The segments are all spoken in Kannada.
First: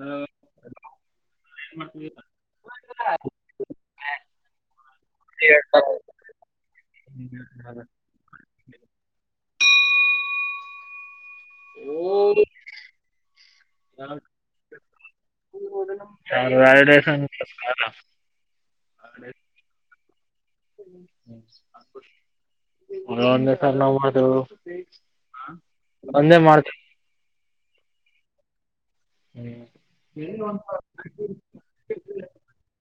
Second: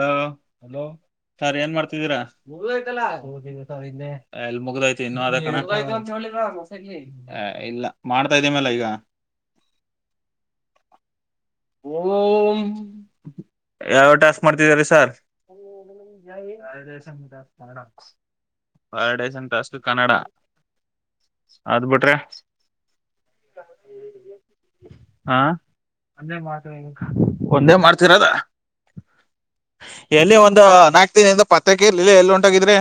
ಹಾ ಹಲೋ, ಸರ್ ಏನ್ ಮಾಡ್ತಿದ್ದೀರಾ ಎಲ್ ಮುಗ್ದೋಯ್ತು ಇನ್ನೂ, ಹೇ ಇಲ್ಲ ಮಾಡ್ತಾ ಇದೀನಲ್ಲ ಈಗ. ಯಾವ್ಯಾವ ಟಾಸ್ಕ್ ಮಾಡ್ತಿದೀರಾ sir validation [unintelligible] validation task Kannada. [unintelligible] Vande ಮಾಡ್ತಿರೋದಾ. ಎಲ್ಲಿ ಒಂದ ನಾಕ್ ದಿನದಿಂದ ಪತ್ಕ ಇರಲಿಲ್ಲ ಎಲ್ಲಿ ಒಂಟೋಗಿದ್ರಿ.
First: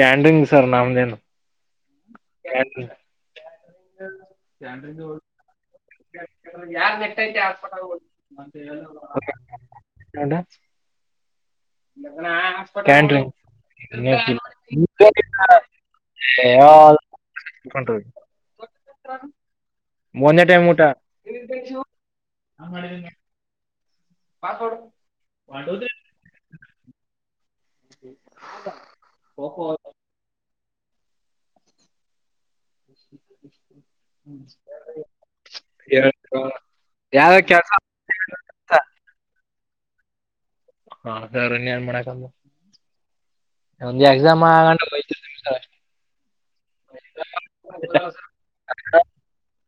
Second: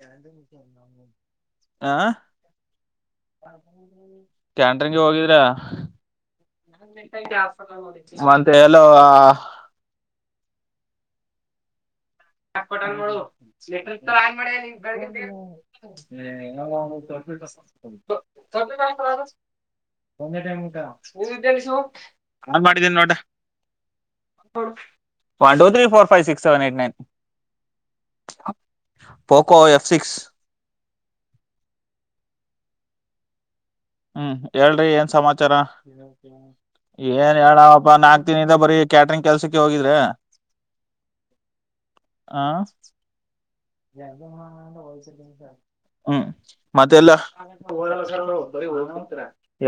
ಕ್ಯಾಂಡಿಂಗ್ ಸರ್ ನಮದೇನು, ಹಾ. [unintelligible] ಕ್ಯಾಂಟ್ರಿಂಗ್ ಹೋಗಿದಿರ. ಮತ್ತೆ ಎಲ್ಲೋ [unintelligible] [unintelligible] [unintelligible] ಕ್ಯಾಂಡ್ರಿಂಗ್ ಕ್ಯಾಂಟ್ರಿಂಗ್ ಒಂದೆ ಟೈಮ್ ಊಟ ಆನ್ ಮಾಡಿದ್ದೀನಿ ನೋಡ. One, two, three, four, five, six, seven, eight nine, Poco F six. [inaudible] ಹ್ಮ್ ಹೇಳ್ರಿ ಏನ್ ಸಮಾಚಾರ. ಏನ್ ಯಾವ್ದ ಕೆಲ್ಸ ಹೇಳಾಮಪ್ಪಾ ನಾಕ್ ದಿನದಿಂದ ಬರೀ ಕ್ಯಾಟ್ರಂಗ್ ಕೆಲ್ಸಕ್ಕೆ ಹೋಗಿದ್ರೆ. ಹಾ ಸರ್ ಇನ್ನೇನ್ ಮಾಡಕ್ ಆ ಆಗುತ್ತೆ. [unintelligible] ಹ್ಮ್ ಮತ್ತೆಲ್ಲ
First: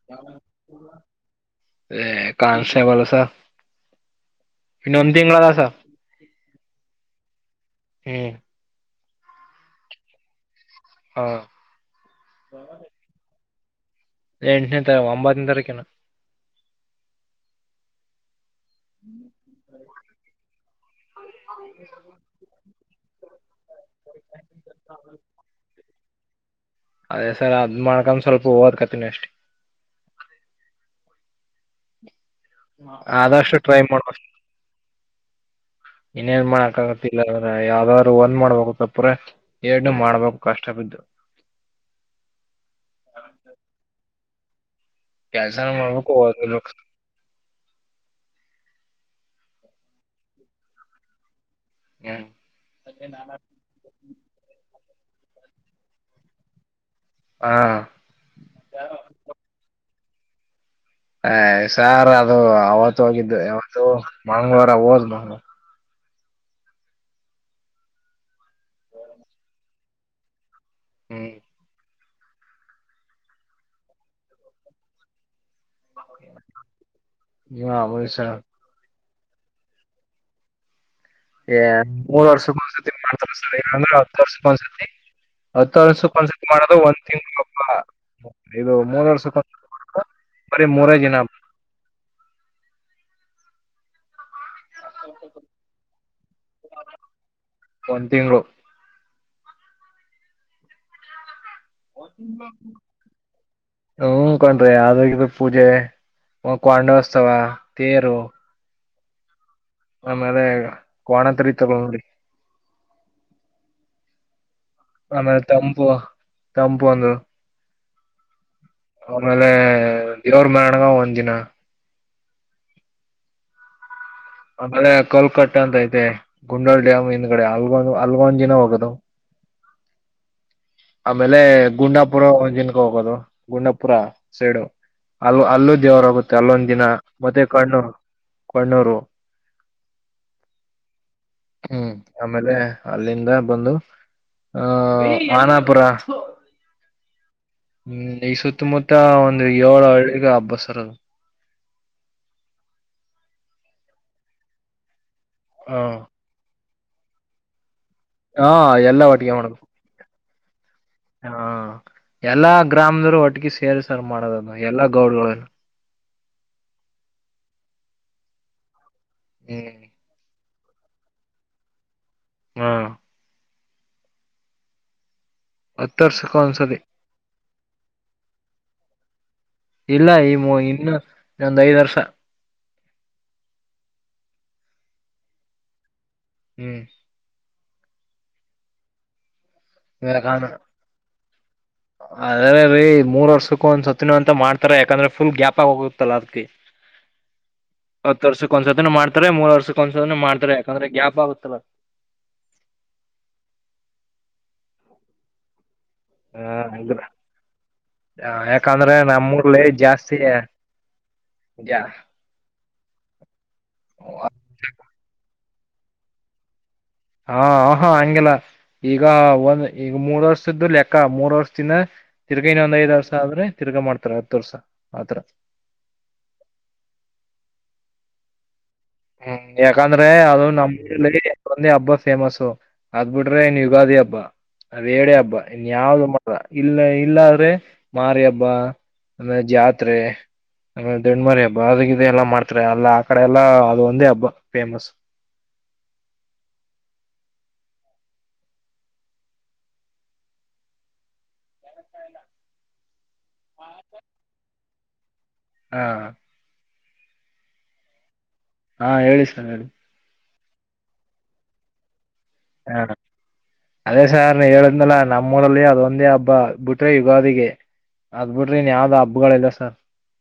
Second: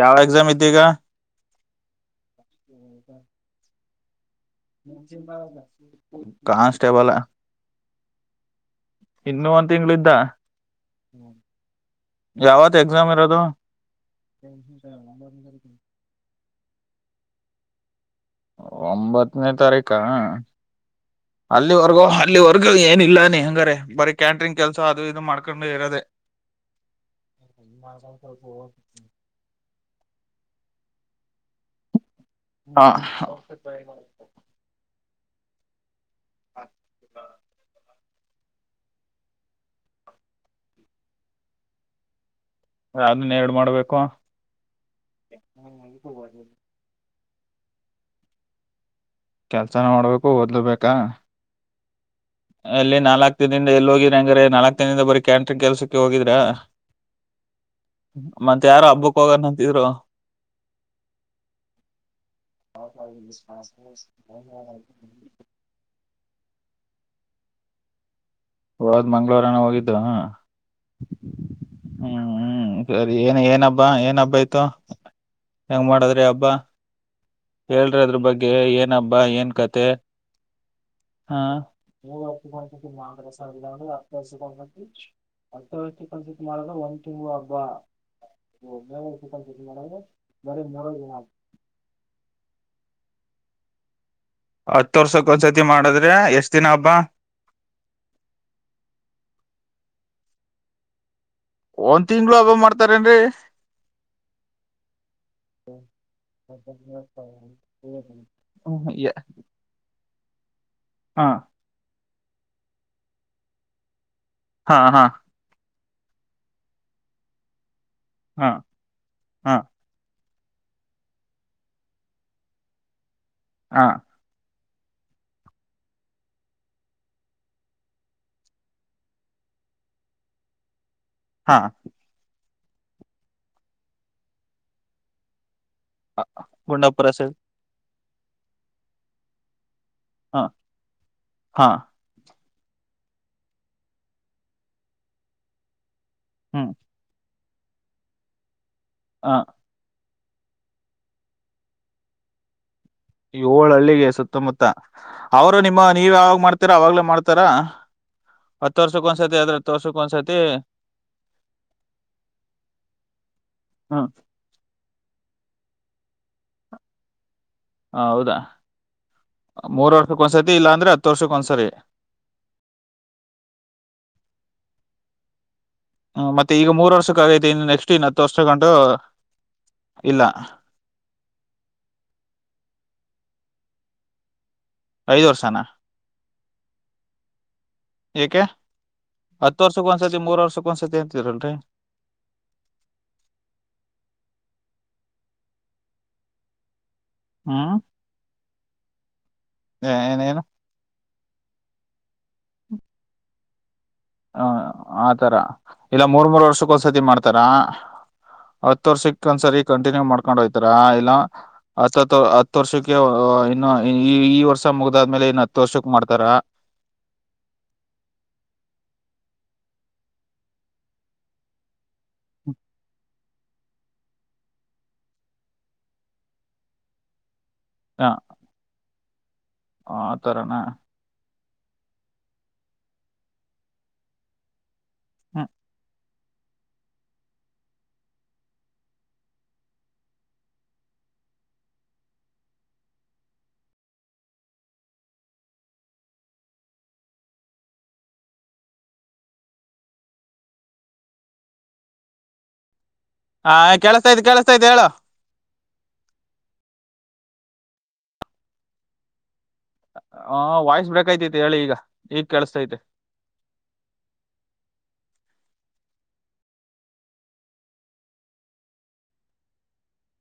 ಯಾವ ಎಕ್ಸಾಮ್, ಇದ್ದೀಗ ಹೇ [unintelligible] ಕಾನ್ಸ್ಟೇಬಲ್, ಹ್ಮ್. ಇನ್ನು ಒಂದ್ ತಿಂಗಳ್ದ, ಹಾ ಯಾವತ್ ಎಕ್ಸಾಮ್ ಇರೋದು. ಎಂಟನೇ ತ ಒಂಬತ್ತನೇ ತಾರೀಕೇನೂ. ಒಂಬತ್ತನೇ ತಾರೀಕ. ಅಲ್ಲಿವರ್ಗೂ ಅಲ್ಲಿವರ್ಗೂ ಏನ ಇಲ್ಲಾನೆ ಹಂಗಾರ ಬರೀ ಕ್ಯಾಂಟ್ರಿಂಗ್ ಕೆಲ್ಸ ಅದು ಇದು ಮಾಡ್ಕೊಂಡು ಇರದೆ. ಅದೇ ಸರ್ ಅದ್ ಮಾಡ್ಕ್ ಸ್ವಲ್ಪ ಒಡ್ಕೊತೀನಿ ಅಷ್ಟೇ. ಹ ಆದಷ್ಟು ಟ್ರೈ ಮಾಡ್ಬೀಕ ಇನ್ನೇನ್ ಮಾಡಕಾಗತ್ತಿಲ್ಲ ಯಾವ್ದ ರು ಒಂದ್ ಮಾಡ್ಬೇಕು ತಪ್ಪುರ ಎರಡ್ ಮಾಡ್ಬೇಕು ಕಷ್ಟ ಬಿದ್ದು. ಅದನ್ ಎರಡು ಮಾಡ್ಬೇಕು. ಕೆಲ್ಸನು ಮಾಡ್ಬೇಕು, [unintelligible] ಕೆಲ್ಸನ ಮಾಡ್ಬೇಕು. ಲ್, ಓದ್ಲುಬೇಕಾ, ಹ್ಮ್ ಅಲ್ಲಿ ನಾಲ್ಕಕ್ ದಿನಿಂದ ಎಲ್ಲಿ ಹೋಗಿದ್ರ ಹಂಗ್ರ ನಾಲ್ಕ್ ದಿನದಿಂದ ಬರೀ ಕ್ಯಾಂಟ್ರಿನ್ ಕೆಲ್ಸಕ್ಕೆ ಹೋಗಿದ್ರಾ. ಹಾ ಮತ್ತೆ ಯಾರ ಹಬ್ಬಕ್ಕ ಹೋಗನಂತಿದ್ರು. ಹ ಸಾರ್ ಅದು ಅವತ್ತು ಹೋಗಿದ್ದು ಯಾವತ್ತು ಮಂಗಳವಾರ ಹೋದ್ ಮ ಹೋದ್ ಮಂಗಳವಾರ ನಾ ಹೋಗಿದ್ದ ಹ್ಮ್ ಹ್ಮ್ ಸರಿ ಏನ್ ಏನ ಹಬ್ಬಾ ಏನ್ ಹಬ್ಬ ಇತ್ತು. ಹೆಂಗ ಮಾಡದ್ರಿ ಹಬ್ಬಾ ನೀವ ಹೇಳ್ರಿ ಅಮೂಲ್ ಅದ್ರ ಸರ್ ಬಗ್ಗೆ ಏನ್. ನಬ್ಬಾ ಏನ್ ಕತೆೆ. ಹೇ ಮೂರು ವರ್ಷ. [inaudible] [inaudible] ಹತ್ತು ವರ್ತಿ ವರ್ಷಕ್ಕ ಕನ್ಸಿತ್ ಒಂದ್ಸತಿ ಮಾಡದು ಮಾಡೋದು ಒಂದ್ ತಿಂಗು ಹಬ್ಬ ತಿಂಗಳಪ್ಪ ಇದು ಒಬ್ೇ ಮೂರ್ ವರ್ಷ ಕನ್ಸಿ ಮಾಡದು. ವರ್ಷಕ್ಕ ಬರೀ ಮೂರೇ [inaudible] ದಿನ [unintelligible] ಹತ್ತು ವರ್ಷಕ್ ಒಂದ್ಸತಿ ಮಾಡದ್ರ ಎಷ್ಟ್ ದಿನ ಹಬ್ಬ. ಒಂದ್ ತಿಂಗಳು ಒಂದ್ ತಿಂಗ್ಳ ಹಬ್ಬ ಮಾಡ್ತಾರೇನ್ರಿ. ಹ್ಮ ಕಂಡ್ರಿ ಅದು ಇದು ಪೂಜೆ. ಕೊಂಡೋತ್ಸವ ತೇರು [inaudible] ಆಮೇಲೆ ಕೋಣ ಹಾ ತರಿತಾರೆ ನೋಡಿ. ಹಾ ಹಾ ಆಮೇಲೆ ತಂಪು ತಂಪು ಅಂದ. ಹಾ ಆಮೇಲೆ ಹಾ ದೇವರ ಮೆರವಣಿಗೆ ಒಂದ್ ದಿನ. ಹಾ ಆಮೇಲೆ ಕಲ್ಕಟ್ಟೆ ಅಂತ ಐತೆ ಗುಂಡಾಲ್ ಡ್ಯಾಮ್ ಹಿಂದ್ಗಡೆ ಹಲ್ಗೊ್ ಹಲ್ಗೊಂದ್ ದಿನ ಹೋಗೋದು. ಆಮೇಲೆ ಹಾ ಗುಂಡಾಪುರ [inaudible] ಜಿನಕ್ಕೆ ಹೋಗೋದು ಗುಂಡಾಪುರ ಸೈಡು ಅಲ್ಲೂ ಅಲ್ಲೂ. ದೇವರಗುತ್ತೆ ಅಲ್ಲೊಂದ್ ದಿನ ಗುಂಡಾಪುರ ಸೈಡ್ ಮತ್ತೆ ಕಣ್ಣೂರು ಕಣ್ಣೂರು. ಹಾ ಹಾ. ಹ್ಮ್ ಆಮೇಲೆ ಅಲ್ಲಿಂದ ಬಂದು ಆ ಆನಪುರ. ಹ್ಮ್. ಹ್ಮ್ ಈ ಸುತ್ತಮುತ್ತ ಹ ಒಂದು ಏಳು ಹಳ್ಳಿ. ಅಬ್ಬಸರದು. ಏಳ ಹಳ್ಳಿಗೆ ಸುತ್ತಮುತ್ತ ಅವರು ನಿಮ್ಮ ಹ ನೀವ ಯಾವಾಗ ಮಾಡ್ತೀರ ಅವಾಗ್ಲ ಮಾಡ್ತಾರ. ಹಾ ಹತ್ತು ಎಲ್ಲ ವರ್ಷಕ್ಕ ಒಟ್ಟಿಗೆ ಒಂದ್ಸತಿ ಮಾಡುದು ಆದ್ರ ಹತ್ತು ವರ್ಷಕ್ಕ ಒಂದ್ಸತಿ. ಹಾ ಎಲ್ಲಾ ಗ್ರಾಮದವರು ಒಟ್ಟಗಿ ಸೇರ್ ಸರ್ ಹ್ಮ್ ಮಾಡೋದದು ಎಲ್ಲಾ ಗೌಡ್ಗಳುಲ್ಲ. ಹೌದಾ ಹ್ಮ್ ಮೂರ್ ವರ್ಷಕ್ಕ ಒಂದ್ಸತಿ ಇಲ್ಲಾ ಅಂದ್ರೆ ಹತ್ತು ವರ್ಷಕ್ಕ ಒಂದ್ಸರಿ. ಹಾ ಹತ್ತು ಹ್ಮ್ ವರ್ಷಕ್ಕ ಮತ್ತೆ ಈಗ ಒಂದ್ಸತಿ ಮೂರ್ ವರ್ಷಕ್ಕ ಆಗೈತೆ ಇನ್ ನೆಕ್ಸ್ಟ್ ಇನ್ ಹತ್ತು ವರ್ಷಗಂಟು. ಇಲ್ಲ ಈ ಇನ್ನು ಇದೊಂದು ಐದ್ ವರ್ಷ. ಐದ್ ವರ್ಷಾನ. ಹ್ಮ್. ಏಕೆ ಹತ್ತು ವರ್ಷಕ್ಕ ಒಂದ್ಸತಿ ಮೂರ್ ವರ್ಷಕ್ಕ ಒಂದ್ಸತಿ ಅಂತಿದ್ರಲ್ರಿ. ಅದೇನೇ ರೀ ಮೂರ್ ವರ್ಷಕ್ಕೂ ಒಂದ್ ಸತ್ತಿನ ಅಂತ ಮಾಡ್ತಾರೆ. ಯಾಕಂದ್ರೆ ಫುಲ್ ಗ್ಯಾಪ್ ಆಗ ಹೋಗುತ್ತಲ್ಲ ಅದಕ್ಕೆ. ಹ್ಮ್ ಹತ್ತು ವರ್ಷಕ್ಕ ಒಂದ್ಸತನ ಮಾಡ್ತಾರೆ ಮೂರ್ ವರ್ಷಕ್ಕ ಒಂದಸತನ ಏನೇನು ಮಾಡ್ತಾರೆ ಯಾಕಂದ್ರೆ. [inaudible] ಹ ಆತರ ಇಲ್ಲಾ ಮೂರ್ ಮೂರ್ ಹ ವರ್ಷಕ್ಕೊಂದ್ಸತಿ ಮಾಡ್ತಾರ. ಹತ್ತು ಯಾಕಂದ್ರೆ ವರ್ಷಕ್ಕ ಒಂದ್ಸರಿ ನಮ್ಮೂರ್ಲಿ ಕಂಟಿನ್ಯೂ ಜಾಸ್ತಿ ಮಾಡ್ಕೊಂಡ ಹೋಗ್ತಾರ ಇಲ್ಲ. ಜಾ ಹತ್ತ್ ಹತ್ತು ವರ್ಷಕ್ಕೆ ಇನ್ನು ಈ ಈ ವರ್ಷ ಮುಗ್ದಾದ್ಮೇಲೆ ಏನ. ತೋಷಕ್ ಮಾಡ್ತಾರ. ಹಾ ಹ ಹಾ ಹಂಗಿಲ್ಲ ಈಗ ಒಂದ್ ಈಗ ಮೂರ್ ವರ್ಷದ್ದು ಲೆಕ್ಕ ಮೂರ್ ವರ್ಷದಿಂದ. ತಿರುಗು ಇನ್ನೊಂದು ಐದು ವರ್ಷ. ಆದ್ರೆ ತಿರ್ಗಾ ಮಾಡ್ತಾರ ಹತ್ತು ವರ್ಷ ಆತರ. ಹ ಹ್ಮ್ ಯಾಕಂದ್ರೆ ಅದು ಆತರನ ನಮ್ಮ್ ಒಂದೇ ಹಬ್ಬ ಫೇಮಸ್ಸು ಅದ್ ಬಿಟ್ರೆ ಇನ್ ಯುಗಾದಿ ಹಬ್ಬ ಅವೆರಡೆ ಹಬ್ಬ ಹ್ಮ್ ಇನ್ ಯಾವ್ದು ಇಲ್ಲ ಇಲ್ಲಾದ್ರೆ ಮಾರಿಹಬ್ಬ ಅಮೇಲ್ ಜಾತ್ರೆ ಆ ದಂಡ್ಮರಿ ಹಬ್ಬ ಬಾವಿ ಗಿವಿ ಎಲ್ಲಾ ಮಾಡ್ತಾರೆ ಅಲ್ಲ ಆ ಕಡೆ ಎಲ್ಲ ಅದು ಒಂದೇ ಹಬ್ಬ ಪೇಮಸ್ ಹಾ ಕೇಳಸ್ತಯಿದೆ ಕೆೇಳಸ್ತಯಿದೆ ಹೇಳು ಹಾ ಹಾ ಹೇಳಿ ಸರ್ ಹೇಳಿ ಹ ವಾಯ್ಸ್ ಬ್ರೇಕ್ ಐತೆತೆ ಹೇಳಿ ಈಗ ಈಗ ಕೇಳಸ್ತೈತೆ ಹ ಅದೇ ಸಾರ್ ನಾನ್ ಹೇಳಿದ್ನಲ್ಲ ನಮ್ಮ್ ನಮ್ಮೂರಲ್ಲಿ ಅದೊಂದೇ ಹಬ್ಬ ಬೂಟ್ರೆ ಯುಗಾದಿಗೆ ಅದ್ ಬಿಟ್ರಿ ಇನ್ ಯಾವುದ್ ಹಬ್ಬಗಳಲ್ಲೇ ಇಲ್ಲ ಸರ್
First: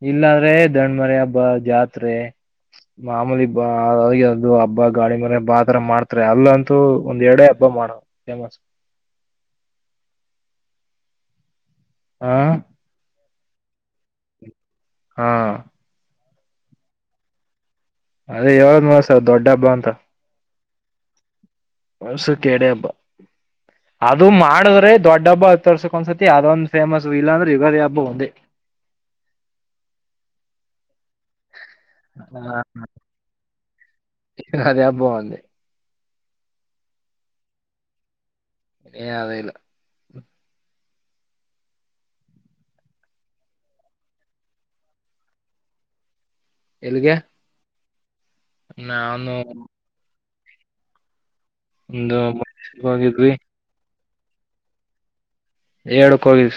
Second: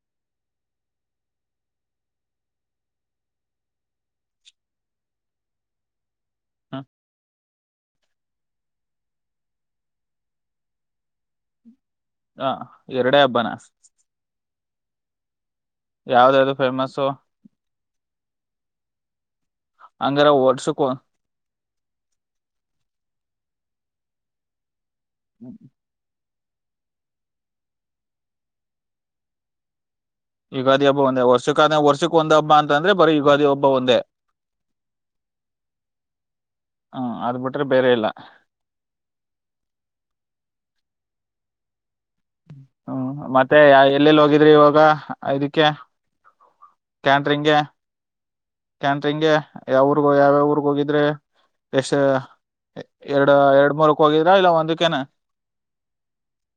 ಇಲ್ಲಿ ಅಂದ್ರೆ ದಣ್ಮರಿ ಹಬ್ಬ ಜಾತ್ರೆ ಮಾಮೂಲಿ ಬಾ ಅದು ಹಬ್ಬ ಗಾಳಿ ಮನೆ ಹಬ್ಬ ಆತರ ಮಾಡ್ತಾರೆ ಹ ಅಲ್ಲಂತೂ ಒಂದೆರಡೇ ಹಬ್ಬ ಮಾಡೋದು ಪೇಮಸ್ ಹ ಎರಡೇ ಹಬ್ಬಾನ ಹಾ ಯಾವುದದು ಪೇಮಸ್ ಅದೇ ಹೇಳ್ದ್ ನಲ್ಲ ಸರ್ ದೊಡ್ಡ್ ಹಂಗರೆ ವರ್ಷಕ್ ವರ್ಷಕ್ಕೆ ಎರಡೆ ಹಬ್ಬ ಅದು ಮಾಡಿದ್ರೆ ದೊಡ್ಡ ಹಬ್ಬ ಹೊತ್ತು ವರ್ಷಕ್ಕೆ ಒಂದ್ಸಲಿ ಆದೊಂದು ಫೇಮಸ್ ಇಲ್ಲಾಂದ್ರೆ ಯುಗಾದಿ ಹಬ್ಬ ಒಂದೇ ಯುಗಾದಿ ಹಬ್ಬ ಒಂದೇ ವರ್ಷಕ್ಕ ವರ್ಷಕ್ ಒಂದ್ ಹಬ್ಬ ಅಂತಂದ್ರೆ ಬರೀ ಯುಗಾದಿ ಹಬ್ಬ ಒಂದೇ ಯುಗಾದಿ ಹಬ್ಬ ಒಂದೇ ಹ ಅದು ಬಿಟ್ರೆ ಬೇರೆ ಇಲ್ಲ ಹೆ ಅದೇಲ್ಲ ಹ್ಮ ಮತ್ತೆ ಯಾ ಎಲ್ಲೆಲ್ಲಿ ಹೋಗಿದ್ರಿ ಇವಾಗ ಐದಕ್ಕೆ ಎಲ್ಲಿಗೆ ಕ್ಯಾಂಟ್ರಿಂಗ್ ಕ್ಯಾಂಟ್ರಿಂಗ್ಗೆ ನಾನು ಯಾವ್ ಯಾವ್ಯಾವ್ ಊರುಗೆ ಹೋಗಿದ್ರೆ ಎಷ್ಟ್ ಒಂದು ಹೋಗಿದ್ವಿ ಎರಡು ಎರಡ್ ಮೂರಕ್ ಹೋಗಿದ್ರಾ ಇಲ್ಲ ಒಂದಕ್ಕೇನ. ಎರಡಕ್ಕೂ ಹೋಗ್ರಿ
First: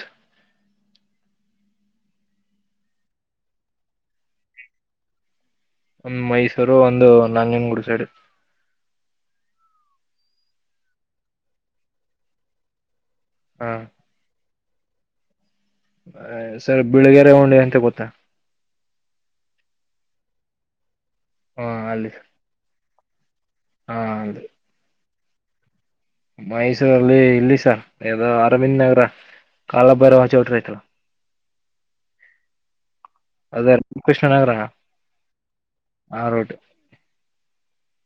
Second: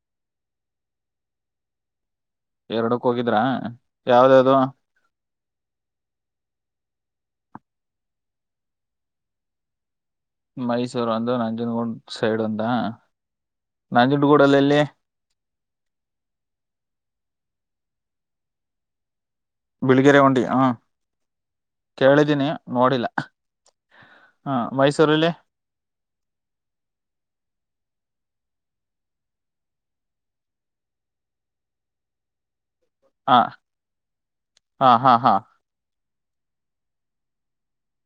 ಎರಡಕ್ಕ್ ಹೋಗಿದ್ರ ಯಾವುದ್ ಯಾವುದ್ ಒಂದು ಮೈಸೂರು ಒಂದು ನಂಗನಗೂಡು ಸೈಡ್ ಮೈಸೂರು ಒಂದು ನಂಜುನಗೂಡ್ ಸೈಡ್ ಒಂದಾ ಹಾ ನಂಜುನಗುಡ್ [unintelligible] ಸರ್ ಬಿಳಗರೆ ಹುಂಡಿ ಅಂತ ಗೊತ್ತಾ ಬಿಳ್ಗೆರೆ ಹುಂಡಿ ಹ ಹ ಅಲ್ಲಿ ಕೇಳಿದ್ದೀನಿ ನೋಡಿಲ್ಲ ಹ ಅಲ್ಲಿ ಹ ಮೈಸೂರು ಅಲ್ಲಿ ಮೈಸೂರಲ್ಲಿ ಇಲ್ಲಿ ಸರ್ ಯಾವುದೋ ಅರವಿಂದ ನಗರ ಕಾಲಭೈರವ ಚೌಟ್ರೀ ಐತ್ತಲ್ಲ [inaudible] ಹ ಅದೇ ಕೃಷ್ಣನಗರ ಹಾ ಹಾ ಹಾ ಆ ರೂಟ್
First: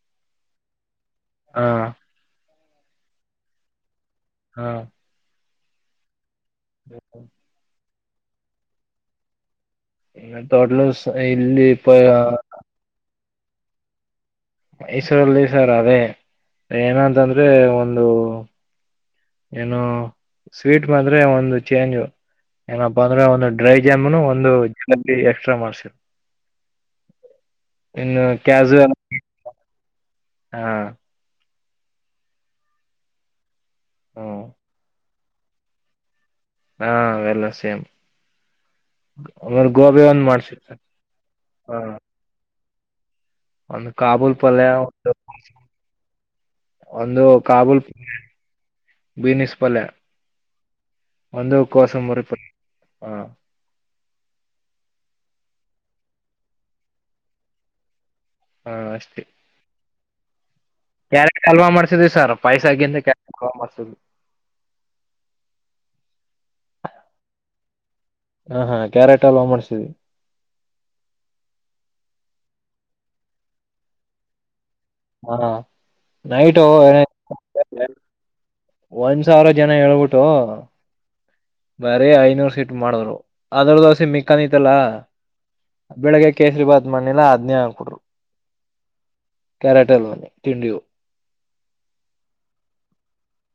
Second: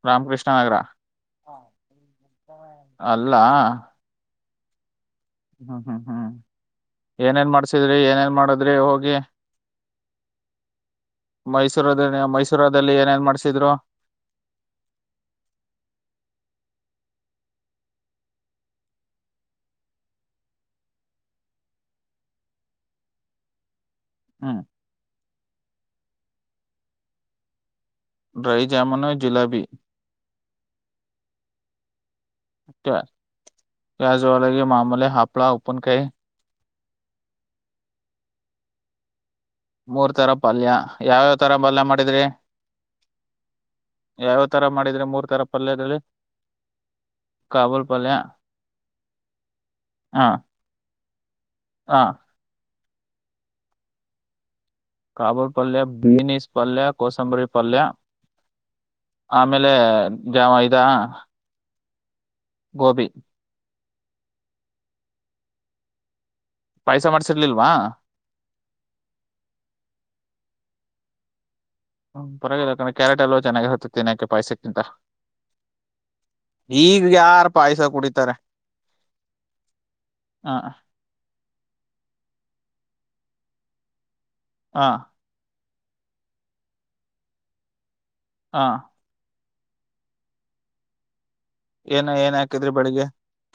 ರಾಮಕೃಷ್ಣನಗರ ಅಲ್ಲ ಹಾ ಹ್ಮ್ ಹ್ಮ್ ಹ್ಮ್ ಏನೇನ್ ಮಾಡ್ಸಿದ್ರಿ ಏನೇನ್ ಮಾಡಿದ್ರಿ ಹೋಗಿ [unintelligible] ಪ ಮೈಸೂರೂ ಮೈಸೂರದಲ್ಲಿ ಏನೇನ್ ಮಾಡ್ಸಿದ್ರು ಮೈಸೂರಲ್ಲಿ ಸರ್ ಅವೇ ಏನಂತಂದ್ರೆ ಒಂದು ಏನೋ ಸ್ವೀಟ್ ಬಂದ್ರೆ ಒಂದು ಚೇಂಜ್ ಏನಪ್ಪ ಅಂದ್ರೆ ಒಂದು ಡ್ರೈ ಜಾಮೂನು ಒಂದು ಹ್ಮ್ ಜುರಿ ಎಕ್ಸ್ಟ್ರಾ ಮಡ್ಸೀದ್ರೂ ಇನ್ನು ಡ್ರೈ ಕ್ಯಾಜು ಎಲ್ಲ ಜಾಮೂನು ಜಿಲೇಬಿ ಹಾ ಯ ಹ್ಮ ಜವಾಲಗೆ ಮಾಮೂಲೆ ಹಾಪಳ ಒಪ್ಪನ್ ಕೈ ಹಾ ವಲ್ಲ ಸೇಮ್ ಅವ್ರ ಗೋಬೆ ಮೂರ್ ಒಂದು ತರ ಮಾಡ್ಸತ ಪಲ್ಯ ಯಾವ್ಯಾವ ತರ ಹಾ ಪಲ್ಯ ಮಾಡಿದ್ರಿ ಒಂದು ಕಾಬೂಲ್ ಯಾವ್ಯಾವ ಪೊಳ್ಳ ತರ ಒ ಮಾಡಿದ್ರಿ ಮೂರ್ ತರ ಪಲ್ಯದಲ್ಲಿ ಒಂದು ಕಾಬೂಲ್ ಬೀನಸ್ ಪಲ್ ಹಾ ಒಂದು ಕೋಸ ಹಾ ಮೂರುತ ಹ ಕಬೂಲ್ ಪಲ್ಯ ಬೀನಿಸ್ ಪಲ್ಯ ಕಸಂಬುರಿ ಪಲ್ಯ ಹಾ ಅಷ್ಟೇ ಆಮೇಲೆ ಜಾವ ಇ ಕ್ಯಾರೆಟ್ ಅಲ್ವಾ ಮಾಡ್ಸಿದ್ವಿ ಸರ್ ಪೈಸಾಗಿಂತ ಗೋಬಿ ಕ್ಯಾರೆ ಕಲ್ ಮಾಡ್ಸಿದ್ವಿ ಪಾಯಸ ಮಾಡ್ಸಿರ್ಲಿಲ್ವಾ ಹಾ ಹಾ ಕ್ಯಾರೆಟ್ ಹಲ್ವಾ ಮಾಡ್ಸವಿ ಪರವಾಗಿ್ರ ಕ್ಯಾರೆಟ್ ಎಲ್ಲ ಚೆನ್ನಾಗಿರುತ್ತ ತಿಿನಾಕ್ಕೆಾಯ್ ಸಿಕ್ ಂತ ಹಾ ನೈಟು ಈಗ ಯಾರ ಪಾಯಸ ಕುಡಿತಾರೆ ಒಂದ್ ಸಾವಿರ ಜನ ಹೇಳ್ಬಿಟ್ಟು ಹ ಬರೀ ಐನೂರು ಸೀಟ್ ಮಾಡಿದ್ರು ಅದ್ರ ದೋಸೆ ಮಿಕಾನಿತ್ ಅಲ್ಲ ಹ ಬೆಳಗ್ಗೆ ಕೇಸರಿ ಭಾತ್ ಮಣ್ಣಿಲ್ಲ ಅದ್ನೇ ಆಾಕಟ್ರು ಹಾ ಕಾರಟ ಎಲ್ಲನ್ನ ತಿಂಡು ಏನ ಏನ್ ಹಾಕಿದ್ರಿ ಬೆಳಿಗ್ಗೆ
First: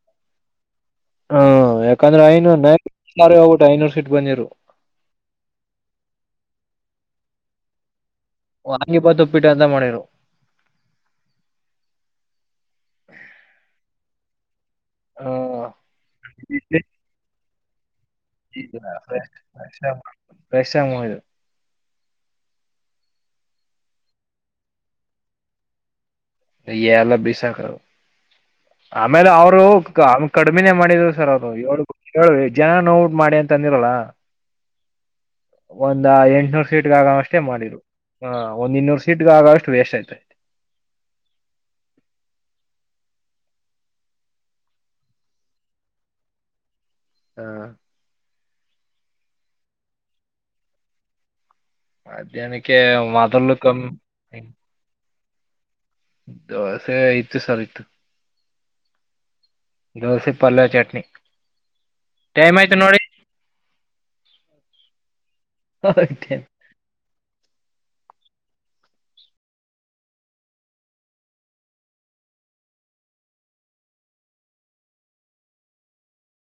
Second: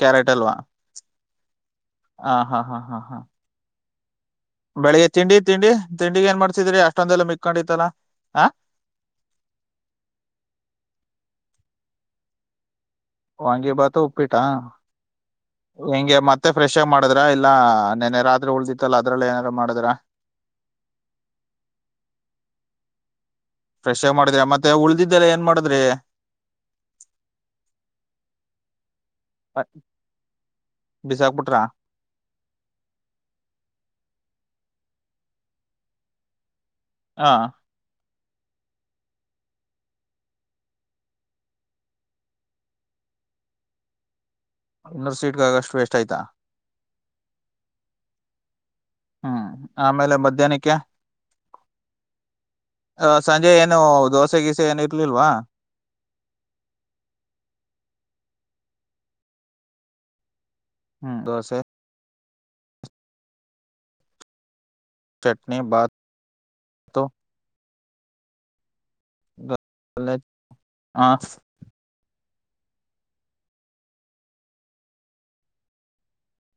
ಕ್ಯಾರೆಟ್ ಅಲ್ವಾ ಹ್ಮ ಯಾಕಂದ್ರೆ ಹ ಐನೂರು ಹಾ ನ ಹಾ ಹಾ ಹಾ ಸ ಹೋಗಬಟ್ಟು ಐನೂರು ಸೀಟ್ ಬಂದಿರು ಬೆಳಿಗ್ಗೆ ತಿಂಡಿ ತಿಂಡಿ ತಿಂಡಿ ಏನ್ ಮಾಡ್ತಿದ್ರಿ ಅಷ್ಟೊಂದೆಲ್ಲ ಮಿಕ್ಕಕೊಂಡತ್ತನ ಅಂಗಿಪ್ಪ ತಪ್ಪಿಟ್ಟು ಅಂತ ಮಾಡಿರು ವಾಂಗಿ ಭಾತು ಉಪ್ಪಿಟ ಹಾ ಹೆಂಗೆ ಮತ್ತೆ ಫ್ರೆಶ್ ಆಗ ಮಾಡಿದ್ರ ಇಲ್ಲ ನೆನ್ನೆ ರಾತ್ರಿ ಉಳ್ದಿತ್ತಲ್ಲ ಅದ್ರಲ್ಲ ಫ್ರೆಶ್ ಏನಾರು ಮಾಡಿದ್ರ ಫ್ರೆಶ್ ಆಗಿ ಮುಗಿದು ಫ್ರೆಶ್ ಆಗಿ ಮಾಡಿದ್ರಿ ಮತ್ತೆ ಉಳ್ದಿದ್ದೆಲ್ಲ ಏನ್ ಮಾಡಿದ್ರಿ ಯ ಅಭಿಸಾಕೋ ಆಮೇಲೆ ಅವರು ಕಡಿಮಿನೇ ಮಾಡಿದ್ರು ಸರ್ ಅವ್ರು ಬಿಸಾಕ್ಬಿಟ್ರ ಏಳುಏು ಜನ ನೋಟ್ ಮಾಡಿ ಅಂತಂದ ರಲ್ಲ ಒಂದ ಎಂಟನೂರ್ ಸೀಟ್ಗ ಆಗ ಹ ಅಷ್ಟೇ ಮಾಡಿದ್ರು ಹಾ ಒಂದ್ ಇನ್ನೂರು ಸೀಟ್ಗ ಆಗಷ್ಟು ವೇಸ್ಟ್ ಆಯ್ತತೆ ಇನ್ನೊರ್ ಸೀಟ್ಗಾಗಷ್ಟು ವೇಸ್ಟ್ ಆಯ್ತಾ ಹಾ ಹ್ಮ್ ಆಮೇಲೆ ಮಧ್ಯಾಹ್ನಕ್ಕೆ ಮಧ್ಯಾಹ್ನಕ್ಕೆ ಅ ಸಂಜೆ ಮೊದಲು ಏನು ದೋಸೆ ಕಮ್ಮಿ ಗೀಸೆ ಏನು ಇರ್ಲಿಲ್ವಾ ದೋಸೆ ಇತ್ತು ಸರ್ ಇತ್ತುು ದೋಸೆ ಪಲ್ಲವ ಚಟ್ನಿ ಹ್ಮ್ ದೋಸೆ ಟೈಮ್ ಆಯ್ತು ನೋಡಿ ಚಟ್ನ ನೋಡಿ ಬತ್ತು ಹ